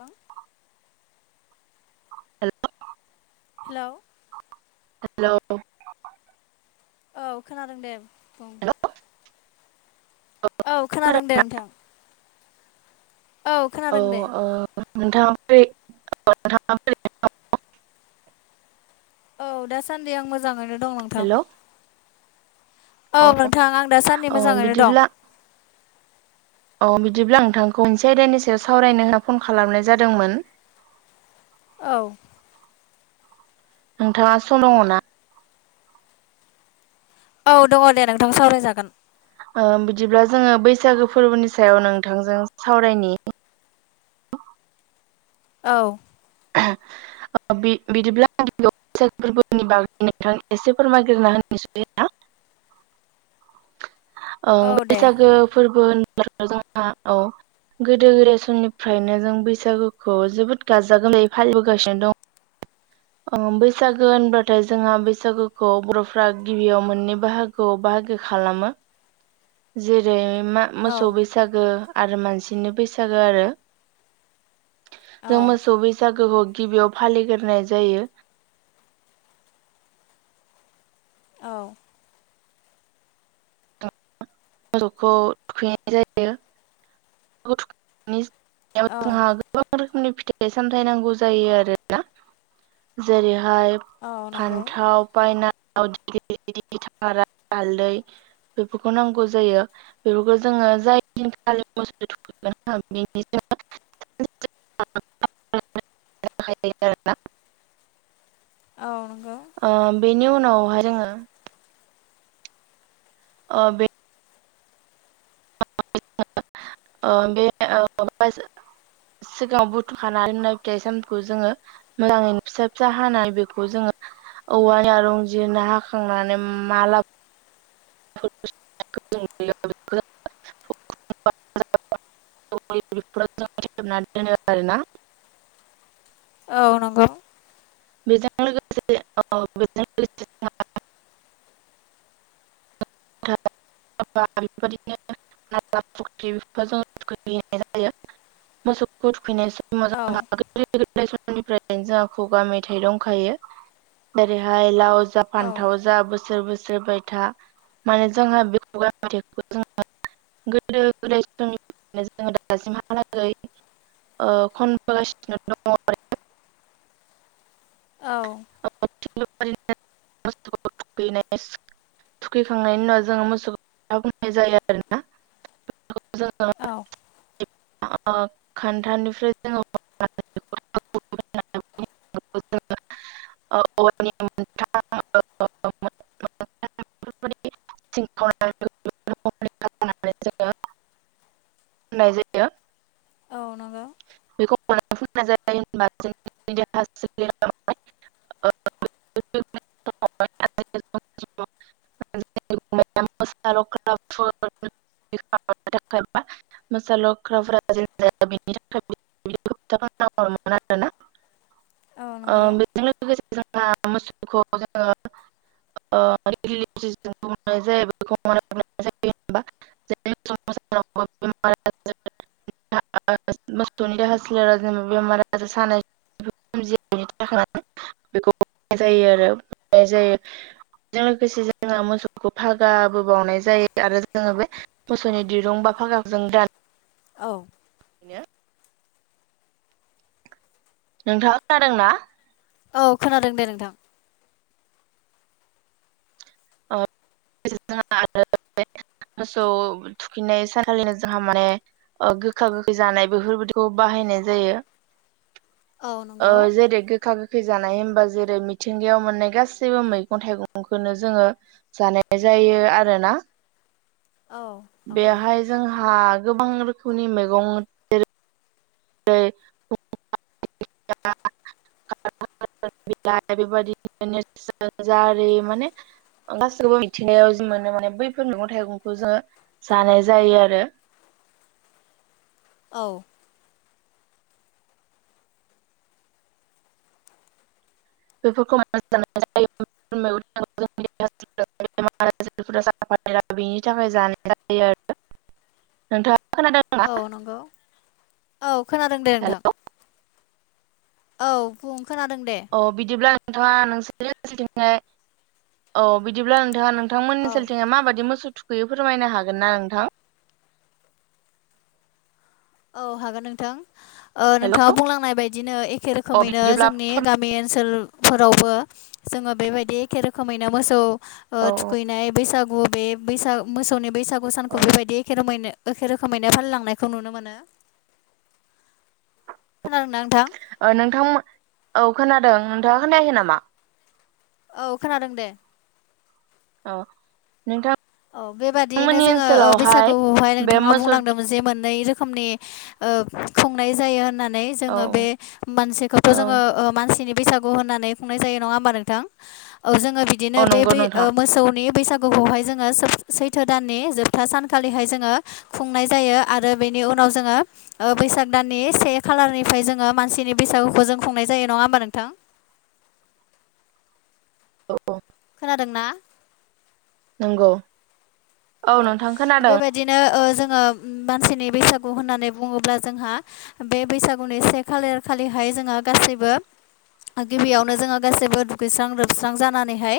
Hello hello hello hello औ खोनादों दे बुं औ खोनादों दे खोनादोंना नोंथां औ खोनादों दे ओ नोंथाङा बै [unintelligible] औ दासान्दि आं मोजाङैनो दं नोंथां औ अ नोंथां आं दासान्दि अ मोजाङैनो दं बिदिब्ला औ बिदिब्ला नोंथांखौ मोनसे आयदानि सायाव सावरायनो होनना फन खालामनाय जादोंमोन औ नोंथाङा सम दङ ना औ दङ दे नोंथां सावराय जागोन ओ बिदिब्ला जोङो बैसागो फोरबोनि सायाव नोंथांजों सावरायनि [inaudible] औ ओ बि बिदिब्ला बैसागु फोरबोनि बागै नोंथां एसे फोरमायग्रोना होनोसै [unintelligible] ओं औ दे बैसागो फोरबोनि जोंहा औ गोदो गोदाय समनिफ्रायनो जों बैसागुखौ जोबोद गाजा गाजा गोलै फालिबोगासिनो दं बैसागो होनबाथाय जोंहा बैसागोखौ बर'फ्रा गिबियाव मोननै बाहागोआव बा खालामो जेरै मा औ मोसौ बैसागो आरो मानसिनो बैसागो आरो औ जों मोसौ बैसागोखौ गिबियाव फालिगोरनाय जायो औ मोसौखौ थुखैनाय जायो [unintelligible] औ जोंहा गोबां रोखोमनि फिथाइ सामथाय नांगौ जायो आरोना जेरै फाय औ नंगौ फान्थाव बायना आव [unintelligible] थारा हालदै बेफोरखौनो नां गौ जायो बेफोरखौ जोङो जाय दिनखालि मोसौ थुखैगोन ना बेनि [unintelligible] औ नंगौ बेनि उनावहाय जोङो ओ बे [unintelligible] सिगाङाव बुथुखानाय लानाय फिथाइ सामखौ जोङो मोजाङैनो फिसा फिसा हानाय बेखौ जोङो औवानिया रंजिनो हाखांनानै माला [unintelligible] [unintelligible] आरोना औ नंगौ बेजों लोगोसे औ बे [unintelligible] बेफोरबायदिनो ना फुख्रिफोर [unintelligible] जायो मोसौखौ थुखैनाय [unintelligible] औ गोदो गोदाय समनिफ्रायनो जोंहा खुगा मेथाइ दंखायो जेरैहाय लाव जा औ फानथाव जा बोसोर बोसोर बायथा माने जोंहा बे जुगा मेथाइखौ [unintelligible] गोदो गोदाय समनि जोङो दासिमहालागै ओ खनबोगासिनो दङ आरो औ [unintelligible] थुखैखांनायनि उनाव जोङो मोसौखौ मा बुंनाय जायो आरोना [unintelligible] जोङो औ [unintelligible] जोङो [unintelligible] [unintelligible] [unintelligible] [unintelligible] होननाय जायो औ नंगौ बेखौ मोनो फोननाय जायो होनबा जों देहा सोलेराव [unintelligible] [unintelligible] [unintelligible] [unintelligible] मोसा लख्रा [unintelligible] [unintelligible] बेजों औ नंगौ लोगोसे जोंहा मोसौखौ जोङो [unintelligible] सम [unintelligible] [unintelligible] मोसौनि देहा सोलेरा जेनबा बेमार आजार सानाय सोमया बेनि थाखाय बेखौ होनाय जायो आरो [unintelligible] जायो बेजों लोगोसे जोङो मोसौखौ फागाबो बावनाय जायो आरो जोङो बे मोसौनि दिरुं बा फागा जों दान औ बिनो नोंथाङा खोनादोंना औ खोनादों दे नोंथां [unintelligible] मोसौ थुखैनाय सानखालिनो जोंहा माने ओ गोखा गोखै जानाय बेफोरबायदिखौ बाहायनाय जायो औ ओ नंगौ जेरै गोखा गोखै जानाय होमबा जेरै मिथिंगायाव मोननाय गासैबो मैगं थाइगंखौनो जोङो जानाय जायो आरोना औ नंगौ बेहाय जोंहा गोबां रोखोमनि मैगं [unintelligible] [unintelligible] बिलाइ बेबायदिनो जारि माने गासैबो मिथिंगायाव जि मोनो माने बैफोर मैगं थाइगंखौ जोङो जानाय जायो आरो [unintelligible] औ बेफोरखौ मानो जानाय जायो [unintelligible] [unintelligible] बेनि थाखाय जानाय जायो आरो नोंथां। औ नंगौ औ खोनादों दे हेल' नोंथां। औ बुं खोनादों दे औ बिदिब्ला नोंथाङा नोंसोरथिंहाय औ बिदिब्ला नोंथाङा नों। औ नोंथमोननि ओसोलथिं माबायदि मोसौ थुखैयो फोरमायनो हागोन ना नोंथां। औ हागोन नोंथां। ओ हेल' नोंथाङा बुंलांनाय बायदिनो एखे अ रोखोमैनो बिदिब्ला जोंनि औ गामि ओनसोलफोरावबो जोङो बेबायदि एखे रोखोमैनो मोसौ। औ थुखैनाय बैसागु बे बैसाग मोसौनि बैसागु सानखौ बेबायदि एखे रोमैनो। एखे रोखोमैनो फानलिलांनायखौ नुनो मोनो। खोनादोंना नोंथां नोंथां औ खोनादों नोंथाङा खोनायाखै नामा। औ खोनादों दे औ नोंथां। औ बेबादियैनो जोङो बैसागुआवहाय बे नोंथाङा मोसौ बुंलांदोंमोन जे मोननै रोखोम। रोखोमनि खुंनाय जायो होननानै। नै औ जोङो बे मोनसेखौथ' औ जोङो मानसिनि। बैसागु होननानै खुंनाय जायो नङा होनबा नोंथां औ जोङो बिदिनो औ बे नंगौ नोंथां मोसौनि बैसागु। हाय जों जोङो सैथो दाननि जोबथा सानखालिहाय जोङो खुंनाय जायो आरो बेनि उनाव जोङो। बैसाग दाननि से खालारनिफ्राय जोङो मानसिनि बैसागुखौ जों खुंनाय जायो नङा होमबा नोंथां [inaudible] औ। खोनादों ना नंगौ। औ नोंथां खोनादों बेबायदिनो जों। मानसिनि बैसागु होननानै बुङोब्ला जोंहा बे बैसागुनि से खालार खालिहाय। जोङो गासैबो। गिबियावनो जोङो गासैबो दुगैस्रां लोबस्रां जानानैहाय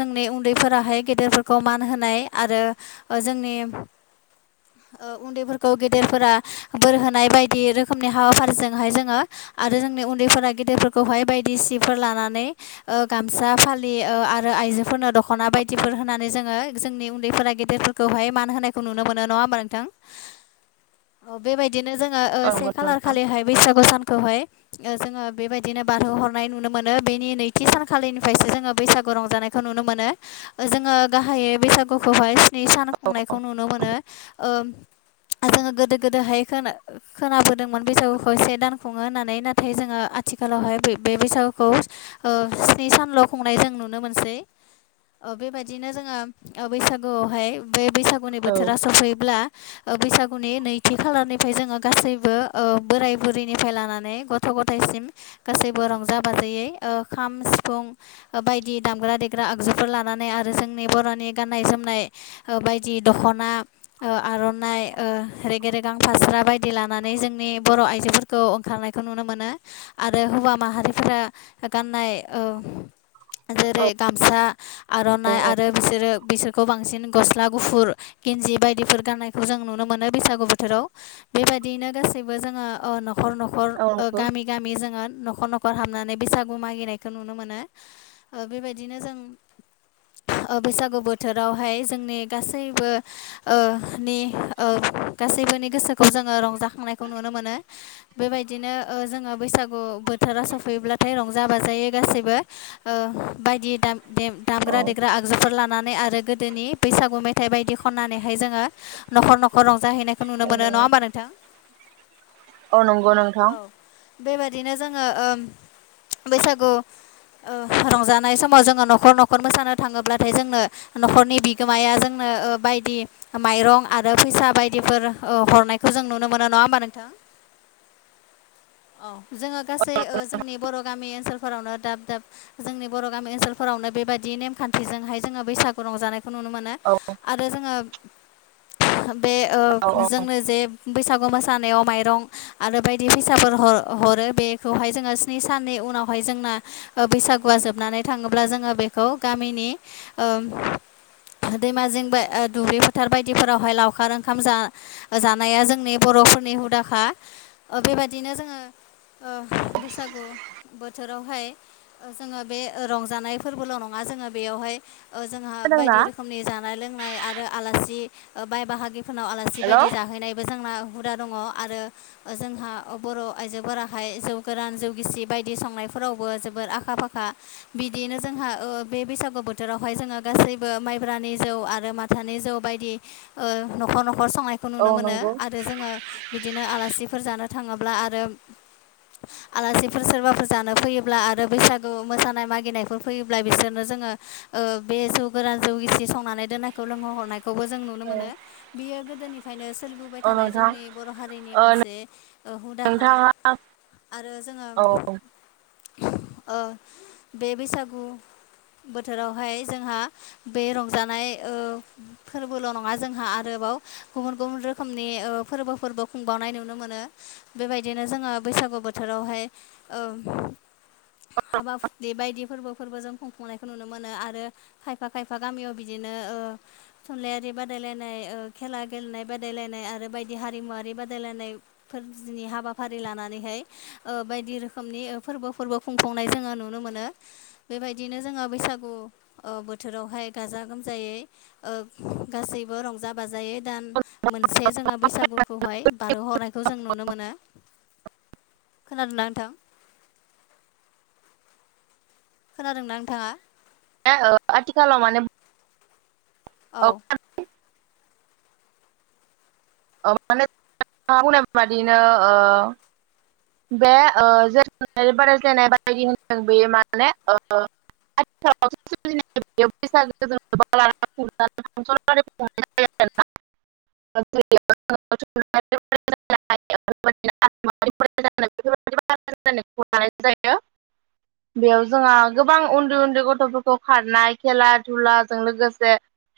जोंनि उन्दैफोराहाय गेद गिदेरफोरखौ मान होनाय आरो जोंनि उन्दैफोरखौ गेदेरफोरा बोर होनाय बायदि रोखोमनि हाबाफारिजोंहाय जोङो आरो जोंनि उन्दैफोरा गेदिरफोरखौहाय बायदि सिफोर लानानै। गामसा फालि आरो आइजोफोरनो दख'ना बायदिफोर होनानै जोङो जोंनि उनदैफोरा गेदिरफोरखौहाय मान होनायखौ नुनो मोनो नङा होनबा नोंथां बेबाय। दिनो जोङो औ से नंगौ खालार नोंथां खालिहाय बैसागु सानखौहाय जोङो बेबायदिनो बारहोहरनाय नुनो मोनो बेनि नैथि सानखालिनिफ्रायसो जोङो बैसागु रंजानायखौ नुनो मोनो। नुनो मोनो जोङो गाहायै बैसागुखौहाय। नै सान खुंनायखौ नुनो मोनो। [inaudible] जोङो गोदो गोदोहाय खोनादो खोनाबोदोंमोन बैसागुखौ से दान खुङो होननानै नाथाय जोङो आथिखाल। आथिखालावहाय बे बैसागुखौ स्नि सानल' खुंनाय जों नुनो मोनसै। बेबायदिनो जोङो बैसागुआवहाय बे बैसागुनि औ बोथोरा सफैब्ला बैसागुनि नैथि खालारनिफ्राय जोङो गासैबो बोराय बुरैनिफ्राय लानानै गथ' गथाय। गासैबो रंजा बाजायै खाम सिफुं बायदि दामग्रा देग्रा आगजुफोर फोर लानानै आरो जोंनि बर'नि गाननाय जोमनाय। बायदि दख'ना आर'नाइ रेगे रेगां फास्रा बायदि लानानै जोंनि बर' आइजोफोरखौ ओंखारनायखौ नुनो मोनो आरो हौवा माहारिफोरा गाननाय। औ जेरै गामसा औ आर'नाइ औ आरो बिसोरो बिसोरखौ बांसिन। गस्ला गुफुर गेनजि बायदिफोर गाननायखौ जों नुनो मोनो बैसागु बोथोराव बेबायदियैनो गासैबो जोङो न'खर न'खर औ नंगौ गामि गामि जोङो न'खर न'ख खर हाबनानै बैसागु मागिनायखौ नुनो मोनो बेबायदिनो जों ओ बैसागु बोथोरावहाय जों नि गासैबो नि ओ गासैबोनि गोसोखौ जोङो रंजाखांनायखौ नुनो मोनो बेबायदिनो ओ जोङो बैसागु बोथोरा सफैयोब्लाथाय रंजा बाजायै गासैबो ओ बायदि दाम देम औ दामग्रा देग्रा आगजुफोर लानानै आरो गोदोनि बैसागु मेथाइ बायदि खननानैहाय जोङो नखर नखर रंजाहैनायखौ नुनो मोनो नङा होमबा नोंथां औ नंगौ नोंथां बेबायदिनो जोङो ओ बैसागु ओ रंजानाय समाव जोंङो नखर नखर मोसानो थांङोब्लाथाय जोंनो नखरनि बि गोमाया जोंनो बायदि माइरं आरो फैसा बायदिफोर औ हरनायखौ जों नुनो मोनो ना नङा होनबा नोंथां [inaudible] औ जोङो गासै जोंनि बर' गामि ओनसोलफोरावनो दाब दाब जोंनि बर' गामि ओनसोलफोरावनो बेबायदि नेमखान्थिजोंहाय जोंङो बैसागु रंजानाय खौ नुनो मोनो औ आरो जोङो बे ओ औ औ जोंनो जे बैसागु मोसा मोसानाव माइरं आरो बायदि फैसाफोर हर-हरो बेखौहाय स्नि साननि उनावहाय जोंना बैसागुआ जोबनानै थांङोब्ला जोंङो बेखौ गामिनि ओ दैमा जिं बा ओ दुब्लि फोथार बायदिफोरावहाय लावखार ओंखाम जा-जानाया जोंनि बर' फोरनि हुदाखा ओ बेबायदिनो जोङो ओ बैसागु बोथोरावहाय जोङो बे ओ रंजानाय फोरबोल' नंङा जोंङो बेयावहाय जोंहा खोनादोंना बायदि रोखोमनि जानाय लोंनाय आरो आलासि बाय बाहागि फोरनाव आलासि हेल' बायदि जाहैनायबो जोंना हुदा दङ आरो जोंहा बर' आइजोफोराहाय जौ गोरान जौ गिसि बायदि संनाय फोरावबो जोबोर आखा फाखा बिदिनो जोंहा ओ बे बैसागु बोथोरावहाय जोंङो गासैबो माइ ब्रानि जौ आरो माथानि जौ बायदि नखर नखर नखर संनायखौ औ नुनो मोनो नंगौ आरो जोंङो बिदिनो आलासिफोर जानो थांङोब्ला आरो आलासिफोर सोरबाफोर जानो फैयोब्ला आरो बैसागु मोसानाय मागिनायफोर फैयोब्ला बिसोरनो जोङो बे जौ गोरान जौ गिसि सं नानै दोननायखौ लोंहोहरनायखौबो जों नुनो औ मोनो बियो गोदोनिफायनो सोलिबोबाय औ थानाय नोंथां जोंनि बर' हारि नि ओ मोनसे ओ हुदाखा नोंथाङा आरो जोङो औ ओ बे बैसागु बोथोरावहाय जोंहा बे रंजानाय ओ फोरबोल' नङा जोंहा आरोबाव गुबुन गुबुन रोखोमनि ओ फोरबोफोरबो खुंबावनाय नुनो मोनो बेबायदिनो जोङो बैसागु बोथोरावहाय ओ हाबा हुदि बायदि फोरबोफोरबो जों खुंफुंनायखौ नुनो मोनो आरो खायफा खायफा खायफा गामियाव बिदिनो थुनलाइयारि बादायलायनाय ओ खेला गेलेनाय बादायलायनाय आरो बायदि हारिमुवारि बादायलायनायफोरनि हाबाफारि लानानैहाय ओ बायदि रोखोमनि फोरबो फोरबो खुंफुंनाय जोङो नुनो मोनो बेबायदिनो जोङो बैसागु बोथोरावहाय गाजा गोमजायै ओ गासैबो रंजा बाजायै दान मोनसे जोङो बैसागु खौहाय बारहोहरनायखौ जों नुनो मोनो [inaudible] खोनादोंना नोंथां खोनादोंना नोंथाङा आथिखालाव माने औ माने माने [unintelligible] बादिनो ओ बे [unintelligible] बादायज्लायनाय बायदि होनदों बेयो माने ओ आथिखालाव [unintelligible] [unintelligible] [unintelligible] बेयाव जोंहा गोबां उन्दै उन्दै गथ'फोरखौ खारनाय खेला धुलाजों लोगोसे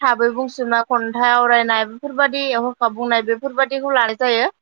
थाबै बुंसुमना खन्थाइ आवरायनाय बेफोरबायाददि हरखा बुंनाय बेफोरबाददिखौ लानाय जायो ।